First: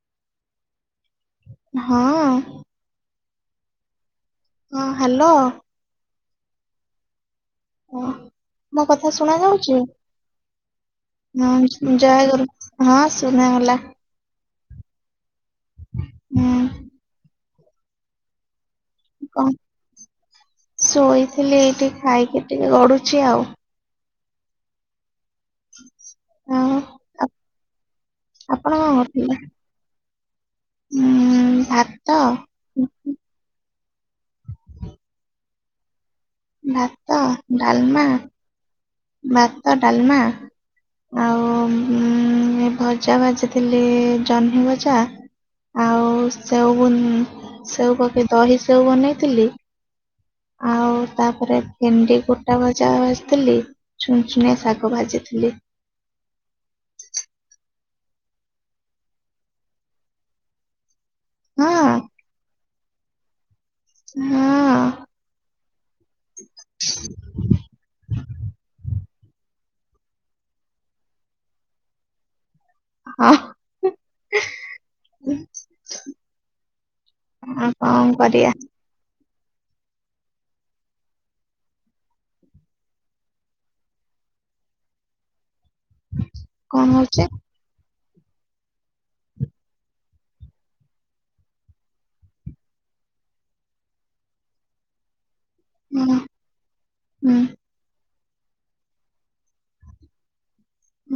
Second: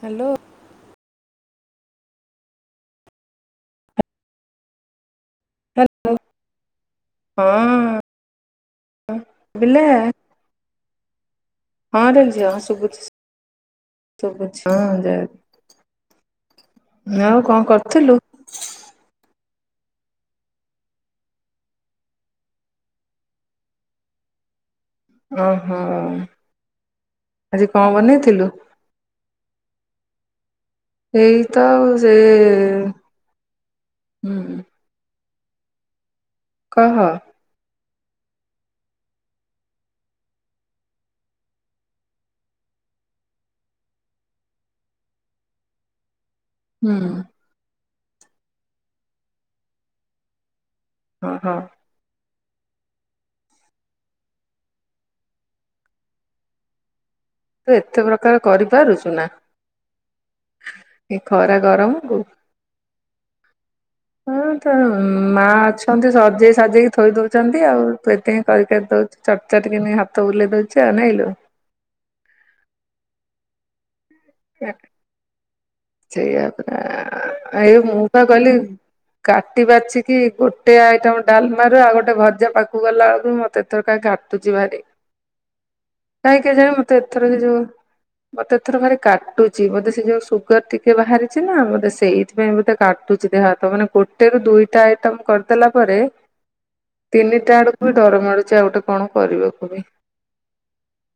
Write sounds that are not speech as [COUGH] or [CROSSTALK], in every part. Hello ହଁ। ହଁ hello ହା ଲୋ ଓ ମୋ କଥା ଶୁଣା ଯାଉଛି ବିଲା ହଁ ହଁରେ ଜୟଗୁରୁ ହଁ ଶୁଣ ଗଲା ଠିକ ଅଛି ହଁ ହୁଁ ଜୟଗୁରୁ ଆଉ କଣ କରୁଥିଲୁ କଣ ଶୋଇଥିଲି ଏଇଠି ଖାଇକି ଟିକେ ଗଡୁଛି ଆଉ ଓହୋ ଆଉ ଆପ- ଆଜି କଣ ବନେଇଥିଲୁ ଆପଣ କଣ କରୁଥିଲେ? ଉଁ ଏଇ ତ ଆଉ ଭାତ ସେ ହୁଁ। କହ ଭାତ ହୁଁ ଡାଲମା ଭାତ ଡାଲମା। ଆଉ ଭଜା ଭାଜିଥିଲି ଜହ୍ନି ଭଜା। ଆଉ ସେଉ ବୁନ୍ ସେଉ ପକେଇ ଦହି ସେଉ ବନେଇଥିଲି ଆଉ ହଁ ହଁ। ତାପରେ ଭେଣ୍ଡି ଗୋଟା ଭଜା ଭାଜିଥିଲି ଛୁନ୍‌ ଛୁନିଆ ଶାଗ ଭାଜିଥିଲି। ତୁ ଏତେ ପ୍ରକାର କରିପାରୁଛୁ ନା ଏ ଖରା ହଁ ଗରମ କୁ ହଁ ତ ମା ଅଛନ୍ତି ସଜେଇ ସଜେଇକି ଥୋଇ ଦଉଛନ୍ତି ଆଉ ତୁ ଏତିକି କରି କରି ଦଉ ଚଟ ଚାଟେ କିନି ହାତ ବୁଲେଇ ଦଉଚୁ ଆଉ ନାଇଁଲୋ। ହଁ। [INAUDIBLE] ସେ [UNINTELLIGIBLE] ସେଇଆ ପରା [UNINTELLIGIBLE] ଆଉ ଏଇ ମୁଁ କଣ ପା କରିବା କଲି କାଟି ବାଛିିକି ଗୋଟେ ଆଇଟମ୍ ଡ଼ାଲମା ରୁ ଆଉ ଗୋଟେ ଭଜା ପାଖକୁ ଗଲାବେଳକୁ ମୋତେ ତ କାହିଁ କାଟ୍ ତୁଜିି ଭାଟି [UNINTELLIGIBLE] [UNINTELLIGIBLE] କାହିଁ କେଜାଣି କଣ ମତେ ହଉଛି ଏଥର [INAUDIBLE] କିଜୁ [UNINTELLIGIBLE] ମତେ ଏଥର ଭାରି କାଟୁଚି ମୋତେ ସେ [INAUDIBLE] ଯେଉଁ ସୁଗାର ଟିକେ ବାହାରିଛି ନା ମୋତେ ସେଇଥିପାଇଁ ବୋଧେ କାଟୁଚି ଦେହ ହାତ ମାନେ ପୋ [UNINTELLIGIBLE] ଦୁଇଟା ଆଇଟମ୍ କରି ଦେଲା ପରେ ହଁ ହୁଁ ତିନିଟା ଆଡ଼କୁ ବି ଡର ମାଡ଼ୁଛି ଆଉ ଗୋଟେ କଣ କରିବାକୁ ବି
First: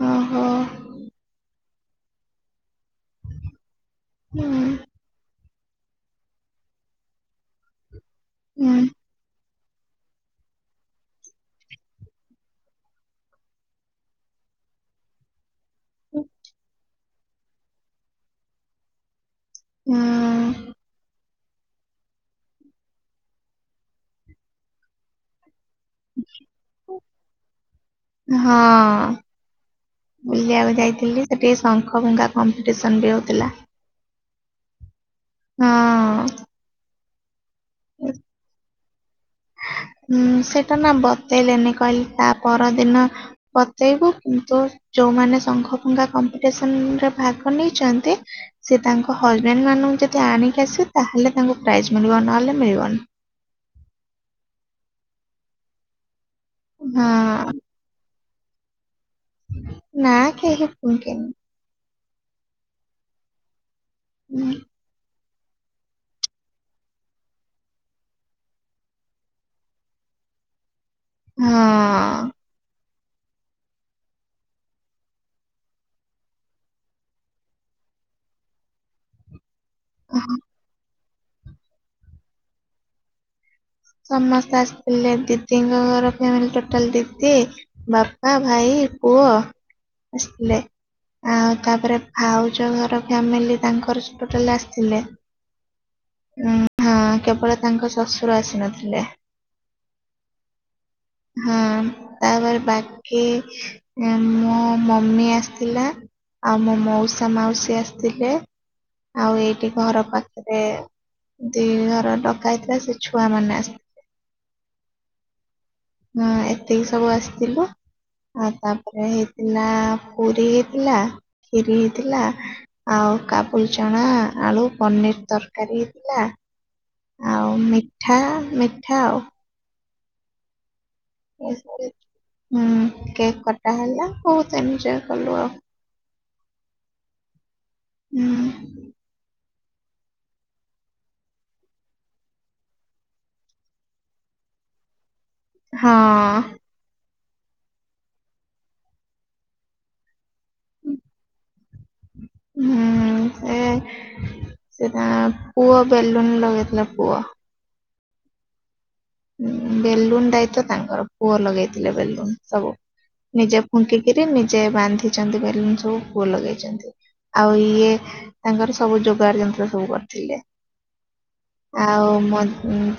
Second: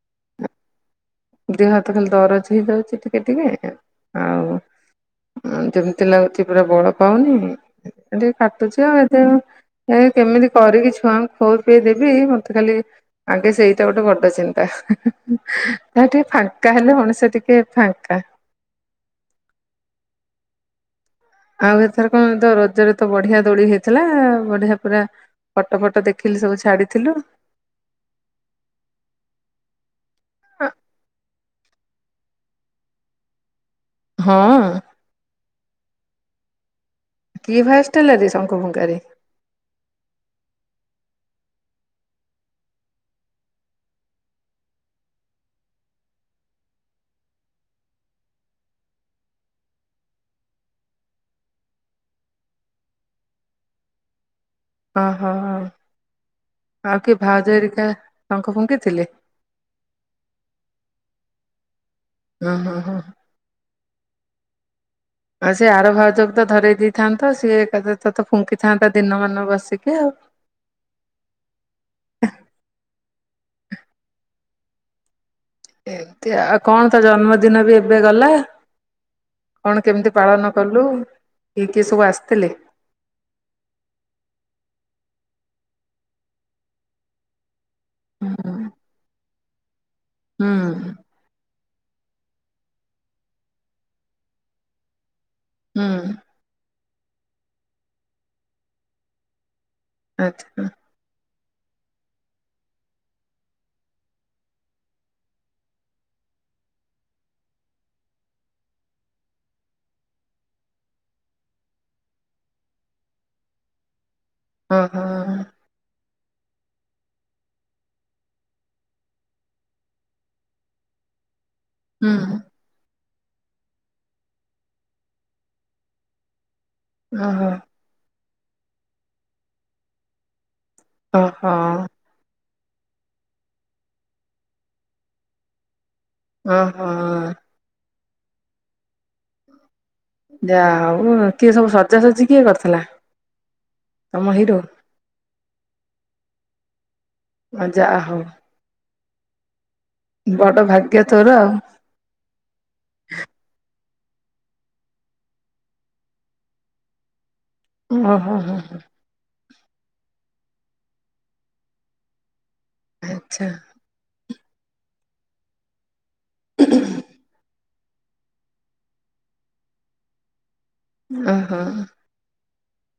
ଓହୋ। [INAUDIBLE] ଦେହ ହାତ ଖାଲି ଦରଜ ହେଇଯାଉଛି ଟିକେ ଟିକେ [UNINTELLIGIBLE] ହୁଁ ଯେମିତି ଲାଗୁଛି ପୁରା ବଳ ପାଉନି। କିନ୍ତୁ ହୁଁ କାଟୁଛି ଆଉ କେମିତି କରିକି ଛୁଆଙ୍କୁ ଖୋଇ ପେଇ ଦେବି ମତେ ଖାଲି ଆଗେ ସେଇଟା ଗୋଟେ ବଡ଼ ଚିନ୍ତା। [UNINTELLIGIBLE] ଯାହା ଟିକେ ଫାଙ୍କା ହେଲେ ମଣିଷ ଟିକେ ଫାଙ୍କା। ହୁଁ ଆଉ ଏଥର କଣ ତ ରଜରେ ତ ବଢ଼ିଆ ଦୋଳି ହେଇଥିଲା ବଢ଼ିଆ ପୁରା ଫଟୋ [INAUDIBLE] ଫଟ ଦେଖିଲି ସବୁ ଛାଡିଥିଲୁ ହଁ ବୁଲିବାକୁ ଯାଇଥିଲି ସେଠି ଶଙ୍ଖ ଭଙ୍ଗା କମ୍ପିଟିସନ୍ ବି ହଉଥିଲା। ହଁ ହଁ [UNINTELLIGIBLE] କିଏ ଫାର୍ଷ୍ଟ ହେଲା ବେ ଶଙ୍ଖ ଫୁଙ୍କାରେ ଉଁ ସେଇଟା ନା ବତେଇଲେନି କହିଲେ ତା ପରଦିନ ବତେଇବୁ। କିନ୍ତୁ ଯୋଉମାନେ ଶଙ୍ଖ ଫୁଙ୍କା କମ୍ପିଟିସନ୍ ରେ ଭାଗ ନେଇଛନ୍ତି? ସେ ତାଙ୍କ ହଜ୍ବେଣ୍ଡ [UNINTELLIGIBLE] ମାନଙ୍କୁ ଯଦି ଆଣିକି ଆସିବେ ତାହେଲେ ତାଙ୍କୁ ପ୍ରାଇଜ୍ ମିଳିବ ନହେଲେ ମିଳିବନି। ଓହୋ ହ [UNINTELLIGIBLE] ଆଉ କିଏ ହଁ ଭାଉଜ ହରିକା ଶଙ୍କ ଫୁଙ୍କିଥିଲେ? ନା କେହି ଫୁଙ୍କି କେନି। [UNINTELLIGIBLE] ହଁ ହଁ ହଁଁ ହୁଁ ଆଉ ସିଏ ଆର ଭାଉଜକୁ ତ ଧରେଇ ଦେଇଥାନ୍ତ ସିଏ ଏକା ଥରେ ତ ଫୁଙ୍କିଥାନ୍ତା ଦିନମାନ ବସିକି ଆଉ ହଁ ଏମତି ଆଉ କଣ ତା ଜନ୍ମଦିନ ବି ଏବେ ଗଲା? କଣ କେମିତି ପାଳନ କଲୁ। କିଏ କିଏ ସବୁ ଆସିଥିଲେ? ସମସ୍ତେ ଆସିଥିଲେ। ଦିଦିଙ୍କ ଘର ଫ୍ୟାମିଲି ଟୋଟାଲ ଦିଦି ବାପା, ହୁଁ ଭାଇ, ପୁଅ ଆସିଥିଲେ ହୁଁ ଆଉ ତାପରେ ଭାଉଜ ଘର ଫ୍ୟାମିଲି ତାଙ୍କର ସୁ ଟୋଟାଲ ଆସିଥିଲେ। ହୁଁ ଉ ହଁ କେବଳ ତାଙ୍କ ଶ୍ୱଶୁର ଆସି ନଥିଲେ। ଆଚ୍ଛା ହ [INAUDIBLE] ହଁ [INAUDIBLE] ତାପରେ ବାକି [UNINTELLIGIBLE] ମୋ ମମି ଆସିଥିଲା। ଆଉ ମୋ ମଉସା [UNINTELLIGIBLE] ମାଉସୀ ଆସିଥିଲେ। ଆଉ ଏଇଠି ଘର ପାଖରେ ଦି ଘର ଡକା ହେଇଥିଲା। ସେ ଛୁଆ ମାନେ ଆସିଥି ଅଁ ହଁ ହଁ ଏତିକି ସବୁ ଆସିଥିଲୁ। ଆଉ ତାପରେ ହେଇଥିଲା ପୁରୀ ହେଇଥିଲା ଖିରି ହୁଁ ହେଇଥିଲା। ଆଉ କାବୁଲି ଚଣା, ଆଳୁ, ପନିର ତରକାରୀ ହେଇଥିଲା। ଆଉ ଓହୋ। ମିଠା ମିଠା ଆଉ। ଓହୋ। ହୁଁ କେକ୍ କଟା ହେଲା ବହୁତ ଏନଜୟ କଲୁ ଆଉ। ଅଁହଁ। ହୁଁ। ଯା ହଉ କିଏ ସବୁ ସଜାସଜି କିଏ କରିଥିଲା? ତମ ହିରୋ। ହଁ। ଆ ଯା ହଉ। ବଡ ଭାଗ୍ୟ ତୋର। ହୁଁ ଏଁ। ସେ ତା ପୁଅ ବେଲୁନ ଲଗେଇଥିଲା ପୁଅ। ଓହୋ ହଁ ହଁ ଉଁ ବେଲୁନ ଦାୟିତ୍ଵ ତାଙ୍କର ପୁଅ ଲଗେଇଥିଲେ ବେଲୁନ ସବୁ ଆଚ୍ଛା ନିଜେ ଫୁଙ୍କିକିରି ନିଜେ ବାନ୍ଧିଚନ୍ତି ବେଲୁନ ସବୁ ପୁଅ ଲଗେଇଚନ୍ତି ଆଉ ଇ ଇଏ ତାଙ୍କର ସବୁ ଯୋଗାଡ଼ ଯନ୍ତ୍ର ସବୁ କରିଥିଲେ। ଓହୋ ଆଉ ମୋ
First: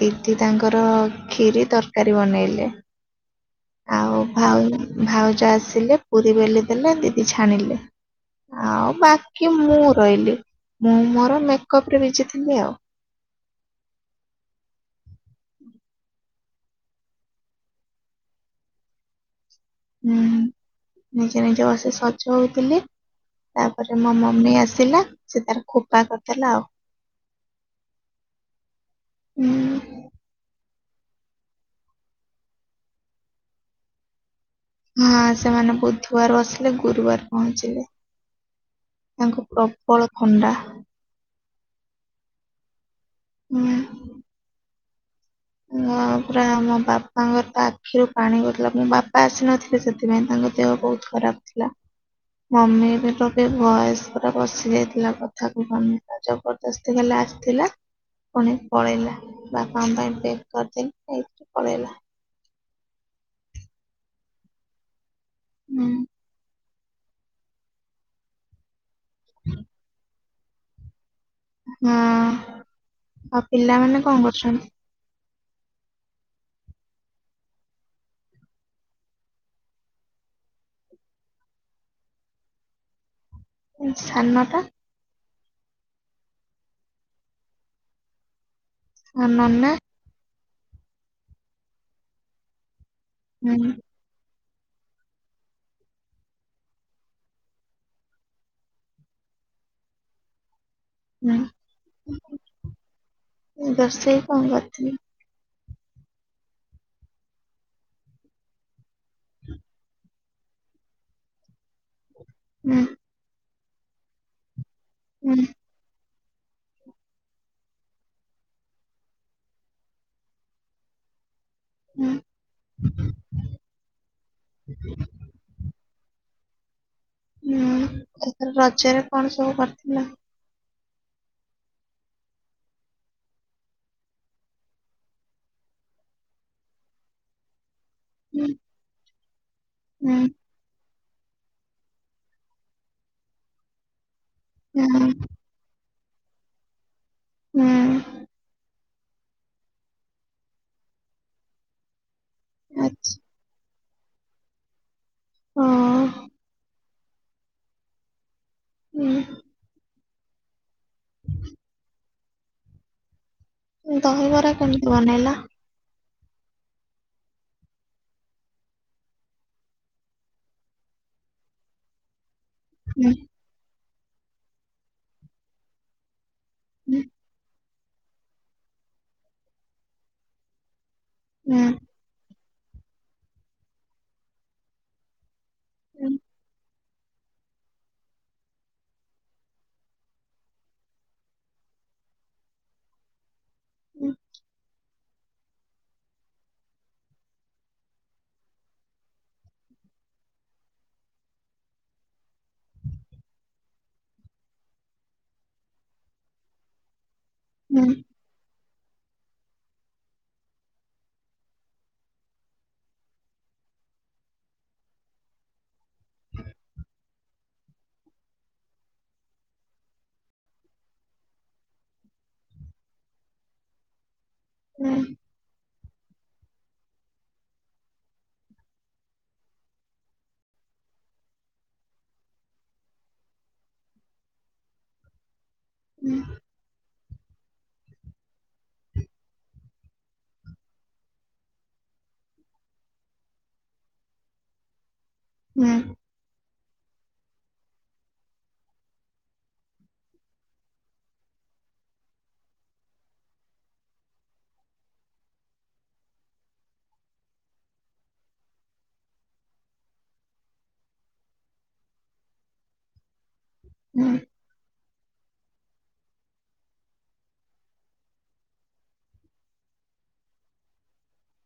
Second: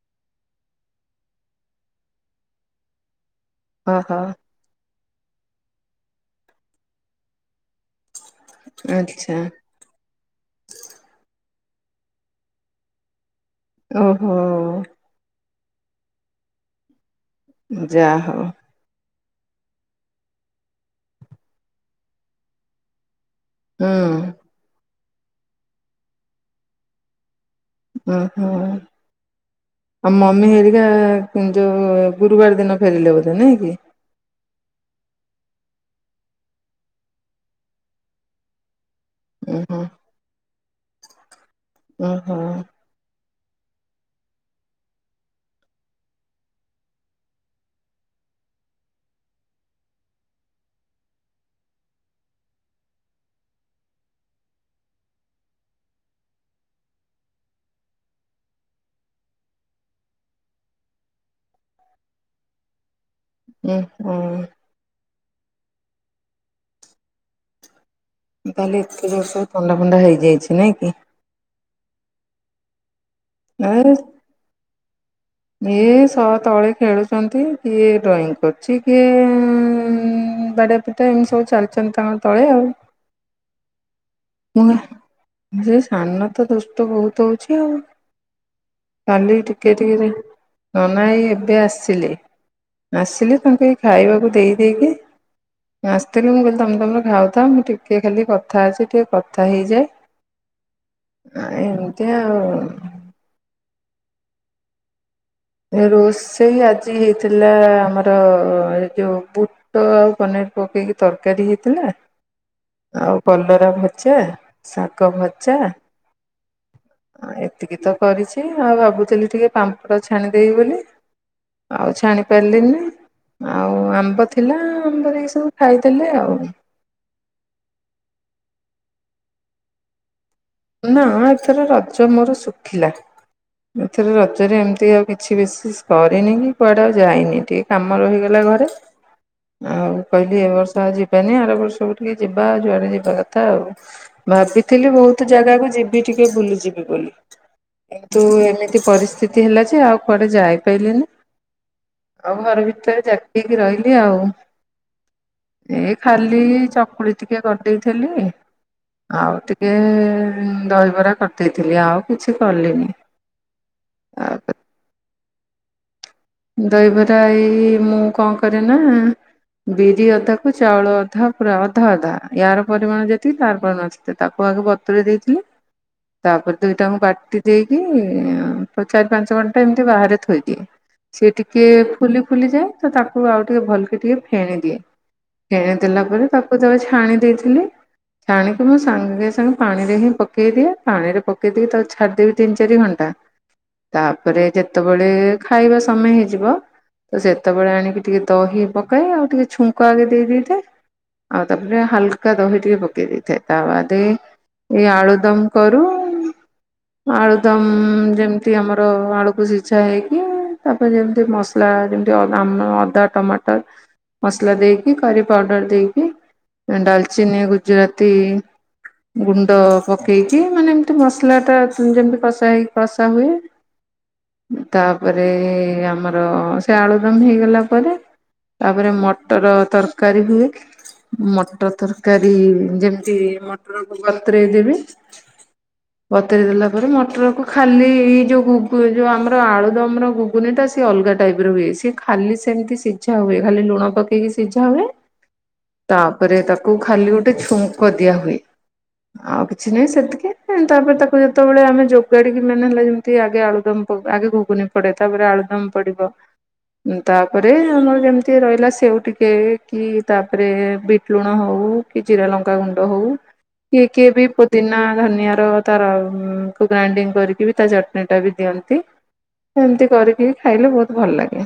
ଦିଦି ତାଙ୍କର ର ଖିରି, ତରକାରୀ ବନେଇଲେ ଆଉ ଓହୋ ଭାଉ ଭାଉଜ ଆସିଲେ ପୁରୀ ବେଲି ଦେଲେ ଦିଦି ଛାଣିଲେ। ଆଉ ଆଚ୍ଛା ବାକି ମୁଁ ରହିଲି ମୁଁ ମୋର ମେକଅପ ରେ ବିଜିଥିଲି ଆଉ। ଓହୋ। ଯା ହଉ। ହୁଁ ନିଜେ ନିଜେ ବସି ସଜ ହଉଥିଲି। ତାପରେ ହୁଁ ମୋ ମମି ଆସିଲା ସେ ତାର ଖୋପା କରିଦେଲା ଆଉ। ଉଁ ହୁଁ। ହୁଁ ଆଉ ମମି ହେରିକା ଯୋଉ ଗୁରୁବାର ଦିନ ଫେରିଲେ ବୋଧେ ନାଇଁ କି? ହଁ ସେମାନେ ବୁଧୁବାରୁ ଆସିଲେ ଗୁରୁବାରେ ପହଞ୍ଚିଲେ। ତାଙ୍କୁ ଉଁ ହୁଁ ପ୍ରବଳ ଥଣ୍ଡା। ଓହୋ। ହୁଁ। ହଁ ପୁରା ମୋ ବାପାଙ୍କର ତ ଆଖିରୁ ପାଣି ଗଳୁଥିଲା ମୋ ବାପା ଆସିନଥିଲେ ସେଥିପାଇଁ ତାଙ୍କ ଦେହ ବହୁତ୍ ଖରାପ ଥିଲା। ମମିର ବି ଭଏସ ପୁରା ବସି ଯାଇଥିଲା କଥା କହିପାରୁନଥିଲା ଜବର ଦସ୍ତି ଖାଲି ଆସିଥିଲା ପୁଣି ପଳେଇଲା ବାପାଙ୍କ ପାଇଁ ପେକ୍ କରିଦେଲି ନେଇକି ପଳେଇଲା। ଉଁ ହୁଁ। ହୁଁ। ତାହେଲେ ଏତେ ଜୋର ସବୁ ଥଣ୍ଡା ଫଣ୍ଡା ହେଇଯାଇଚି ନାଇଁ କି? ହଁ ଆଉ ଏ ପିଲାମାନେ କଣ କରୁଛନ୍ତି? ଇଏ ସହ ତଳେ ଖେଳୁଛନ୍ତି କିଏ ଡ୍ରଇଂ କରୁଚି କିଏ ବାଡିଆ ପିଟ୍ ପିଟା ଏମିତି ସବୁ ଚାଲିଚନ୍ତି ତାଙ୍କର ତଳେ ଆଉ। ସାନଟା ମୁଁ ସେ ସାନ ତ ଦୁଷ୍ଟ ବହୁତ ହଉଛି ଆଉ। ଆଉ କାଲି ନନା ଟିକେ ଟିକେରେ ନନା ଏଇ ଏବେ ଆସିଲେ। ଆସିଲେ ହୁଁ ତାଙ୍କୁ ଏଇ ଖାଇବାକୁ ଦେଇ ଦେଇକି ଆସିଥିଲି ମୁଁ କହିଲି ତମେ ତମର ଖାଉଥା ମୁଁ ଟିକେ ଖାଲି କଥା ଅଛି ଟିକେ କଥା ହେଇଯାଏ ହୁଁ ଆଉ ଏମିତି ଆଉ। ରୋଷେଇ କଣ କରିଥିଲେ? ରୋଷେଇ ଆଜି ହେଇଥିଲା ଆମର ଏ ଯୋଉ ବୁଟ ଆଉ ପନିର ପକେଇକି ତରକାରୀ ହେଇଥିଲା। ହୁଁ। ଆଉ କଲରା ଭଜା ଶାଗ ହୁଁ ଭଜା। ଆଉ ଏତିକି ତ କରିଛି ଆଉ ଭାବୁଥିଲି ଟିକେ ପାମ୍ପଡ ଛାଣିଦେବି ବୋଲି। ଆଉ ହୁଁ ଛାଣି ପାରିଲିନି ଆଉ ଆମ୍ବ ଥିଲା ଆମ୍ବରେ ଏ ସବୁ ଖାଇ ଦେଲେ ଆଉ। ହୁଁ ଏଥର ରଜରେ କଣ ସବୁ କରିଥିଲ? ନା ଏଥର ରଜ ମୋର ଶୁଖିଲା। ଏଥର ରଜରେ ଏମିତି ଆଉ କିଛି ବିଶେଷ କରିନି କି କୁଆଡେ ଆଉ ଯାଇନି ଟିକେ। କାମ ରହିଗଲା ହୁଁ ଘରେ ଆଉ ହୁଁ କହିଲି ଏ ବର୍ଷ ଆଜି ଜୀବନୀ ଆର ବର୍ଷକୁ ଟିକେ ଯିବା ଆଉ ଯୁଆଡେ ଯିବା କଥା ଆଉ ଭାବିଥିଲି ହୁଁ ବହୁତ ଜାଗାକୁ ଯିବି ଟିକେ ବୁଲି ଯିବି ବୋଲି ହୁଁ କିନ୍ତୁ ଏମିତି ପରିସ୍ଥିତି ହେଲା ଯେ ଆଉ କୁଆଡେ ଯାଇପାରିଲିନି। ଆଉ ଘର ଭିତରେ ଆଚ୍ଛା ଜାକି ହେଇକି ରହିଲି ଆଉ। ଏଇ ହଁ ଖାଲି ଚକୁଳି ଟିକେ କରିଦେଇଥିଲି ଆଉ ଟିକେ ଏ ଏ ଉଁ ଦହିବରା କରିଦେଇଥିଲି ଆଉ କିଛି କଲିନି। ଦହିବରା ଆଉ କେମିତି ବନେଇଲ? ଦହିବରା ଏଇ ମୁଁ କଣ କରେ ନା ବିରି ଅଧାକୁ ଚାଉଳ ଅଧା ପୁରା ଅଧା ଅଧା। ୟାର ପରିମାଣ ହୁଁ ଯେତିକି ତାର ପରିମାଣ ସେତିକି ତାକୁ ଆଗ ବତୁୁରେଇ ଦେଇଥିଲି। ତାପରେ ହୁଁ ଦୁଇଟାକୁ ବାଟି ଦେଇକି ଚାରି ପାଞ୍ଚ ଘଣ୍ଟା ଏମିତି ବାହାରେ ଥୋଇଦିଏ। ସିଏ ଟିକେ ହୁଁ ଫୁଲି ଫୁଲି ଯାଏ ତ ତାକୁ ଆଉ ଟିକେ ଭଲକି ଟିକେ ଫେଣି ଦିଏ। ଫେଣିଦେଲା ହୁଁ ପରେ ତାକୁ ଜଣେ ଛାଣି ଦେଇଥିଲେ। ଛାଣିକି ମୁଁ ସାଙ୍ଗେ ସା ସାଙ୍ଗେ ପାଣିରେ ହିଁ ପକେଇଦିଏ ପାଣିରେ ପକେଇ ଦେଇକି ତାକୁ ଛାଡିଦେବି ତିନ ଚାରି ଘଣ୍ଟା ତାପରେ ଯେତେବେଳେ ଖାଇବା ସମୟ ହେଇଯିବ ତ ସେତେବେଳେ ଆଣିକି ଟିକେ ଦହି ପକାଏ ଆଉ ଟିକେ ଛୁଙ୍କ ଆଗେ ଦେଇ ଦେଇଥାଏ। ଆଉ ତାପରେ ହଲକା ଦହି ଟିକେ ପକେଇ ଦେଇଥାଏ ତା ବାଦେ ଏଇ ଆଳୁଦମ କରୁ ଆଳୁ ଦମ ହୁଁ ଯେମିତି ଆମର ଆଳୁକୁ ସିଝା ହେଇକି ତାପରେ ଯେମିତି ମସଲା ଯେମତି ଆମ ଅଦା ଟମାଟର ମସଲା ଦେଇକି କରି ପାଉଡର ଦେଇକି ଆଁ ଡାଲଚିନି ଗୁଜୁରାତି ଗୁଣ୍ଡ ପକେଇକି ମାନେ ଏମିତି ମସଲା ଟା ଯେମିତି କଷା ହେଇକି କଷା ହୁଏ। [INAUDIBLE] ହୁଁ ତାପରେ ଏ ଆମର ସେ ଆଳୁଦମ ହେଇଗଲା ପରେ ତାପରେ ମଟର ତରକାରୀ ହୁଏ। ମଟର ତରକାରୀ ଯେମିତି ମଟରକୁ ବତରେଇ ଦେବେ। ବତୁରେଇ ଦେଲା ପରେ ମଟର କୁ ଖାଲି ଇ ଇ ଯୁ ଘୁଗୁ ଏଇ ଯୋଉ ଆମର ଆଳୁଦମର ଘୁଗୁନି ଟା ସିଏ ଅଲଗା ଟାଇପର ହୁଏ ସିଏ ଖାଲି ସେମତି ସିଝା ହୁଏ ଖାଲି ଲୁଣ ପକେଇକି ସିଝା ହୁଏ। ହୁଁ। ତାପରେ ତାକୁ ଖାଲି ଗୋଟେ ଛୁଙ୍କ ଦିଆ ହୁଏ। ଆଉ କିଛି ନାହିଁ ସେତିକି ତାପରେ ତାକୁ ଯେତେବେଳେ ଆମେ ଯୋଗାଡିକି ମାନେ ହେଲା ଯେ ତି ଆଗେ ଆଳୁଦମ ପ ଆଗେ ଘୁଗୁନି ପଡେ ତାପରେ ଆଳୁଦମ ପଡିବ। ତାପରେ ଆମର ଯେମିତି ରହିଲା ସେଉ ଟିକେ କି ତାପରେ ବିଟଲୁଣ ହଉ କି ଜିରା ଲଙ୍କା ଗୁଣ୍ଡ ହଉ କିଏ ହୁଁ କିଏ ବି ପ ଦିନା ଧନିଆର ତାର କୁ ଗ୍ରାଇଣ୍ଡିଙ୍ଗ କରିକି ବି ତା ଚଟଣିଟା ବି ଦିଅନ୍ତି। ସେମତି କରିକି ଖାଇଲେ ବହୁତ ଭଲ ଲାଗେ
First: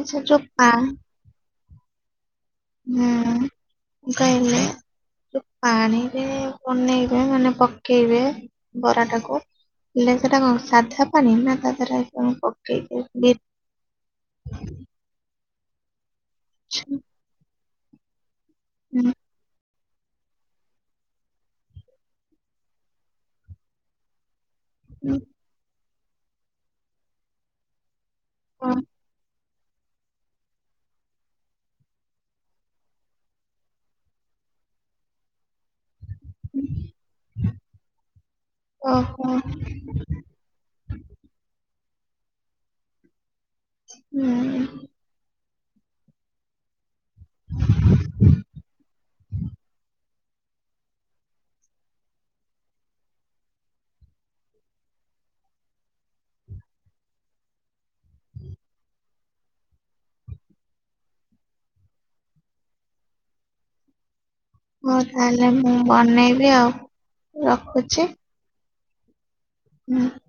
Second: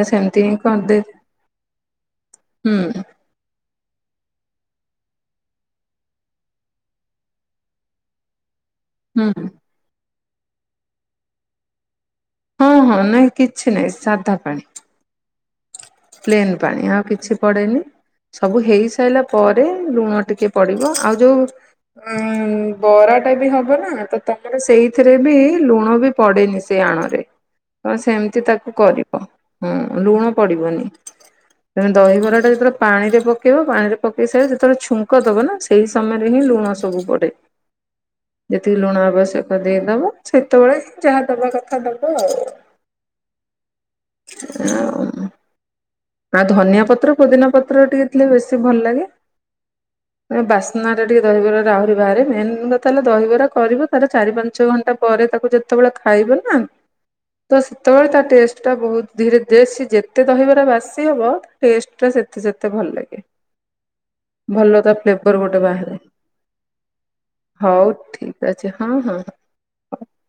ତ ଯୋଉ ସେମିତି ହିଁ ପା କରିଦେ ହୁଁ ହୁଁ। କଇଲେ ପାଣିରେ ବନେଇବେ ମାନେ ପକେଇବେ ବରା ହୁଁ ଟାକୁ ହେଲେ ସେଟା କଣ ସାଧା ପାଣି ନା ତା ଦେହରେ କଣ ହଁ ହଁ ପକେଇବେ ନାଇଁ ବିଟ୍ କିଛି ନାଇଁ ସାଧା ପାଣି। ପ୍ଲେନ ପାଣି ଆଉ କିଛି ପଡେନି ସବୁ ହୁଁ, ହେଇସାରିଲା ପରେ ଲୁଣ ଟିକେ ପଡିବ ଆଉ ଯୋଉ ଉଁ ଉଁ ବରାଟା ବି ହବ ନା ତ ତାଙ୍କର ସେଇଥିରେ ହୁଁ, ବି ଲୁଣ ବି ପଡେନି ସେ ଆଣ ରେ। ହଁ ସେମିତି ହଁ, ତାକୁ କରିବ ହୁଁ ଲୁଣ ପଡିବନି। [UNINTELLIGIBLE] ତମେ ଦହିବରା ଟା ଯେତେବେଳେ ପାଣିରେ ପକେଇବ ପାଣିରେ ପକେଇ ସାରି ଯେତେବେଳେ ଛୁଙ୍କ ଦବ ନା ସେହି ସମୟରେ ହିଁ ଲୁଣ ସବୁ ପଡ଼େ। [UNINTELLIGIBLE] ଯେତିକି ଲୁଣ ଓହୋ ଆବଶ୍ୟକ ଦେଇଦବ ସେତେବେଳେ ଯାହା ଦବା କଥା ଦବ ଆଉ। ହୁଁ, ଆଉ। ଆଉ ଧନିଆ ପତ୍ର ପୋଦିନା ପତ୍ର ଟିକେ ଥିଲେ ବେଶୀ ଭଲ ଲାଗେ। [UNINTELLIGIBLE] ଏ ବାସ୍ନା ଟା ଟିକେ ଦହିବରା ଆହୁରି ବାହାରେ ମେନ୍ କଥା ହେଲା ଦହିବରା କରିବ ତାର ଚାରି ପାଞ୍ଚ ଘଣ୍ଟା ପରେ ତାକୁ ଯେ ଯେତେବେଳେ ଖାଇବ ନା ତ ସେତେବେଳେ ତା ଟେଷ୍ଟ ଟା ବହୁତ ଧୀରେ ଧରେ ଯେତେ ଦହିବାର ବାସ୍ ହବ ଟେଷ୍ଟ ଟା ସେତେ ସେତେ ଭଲ ଲାଗେ। ଭଲ ତା ହଉ ଫ୍ଲେବର ତାହେଲେ ଗୋଟେ ମୁଁ ବନେଇବି ଆଉ ବାହାରୀଲା ହଉ ରଖୁଛି ଠିକ ଅଛି ହଁ ହଁ। [UNINTELLIGIBLE]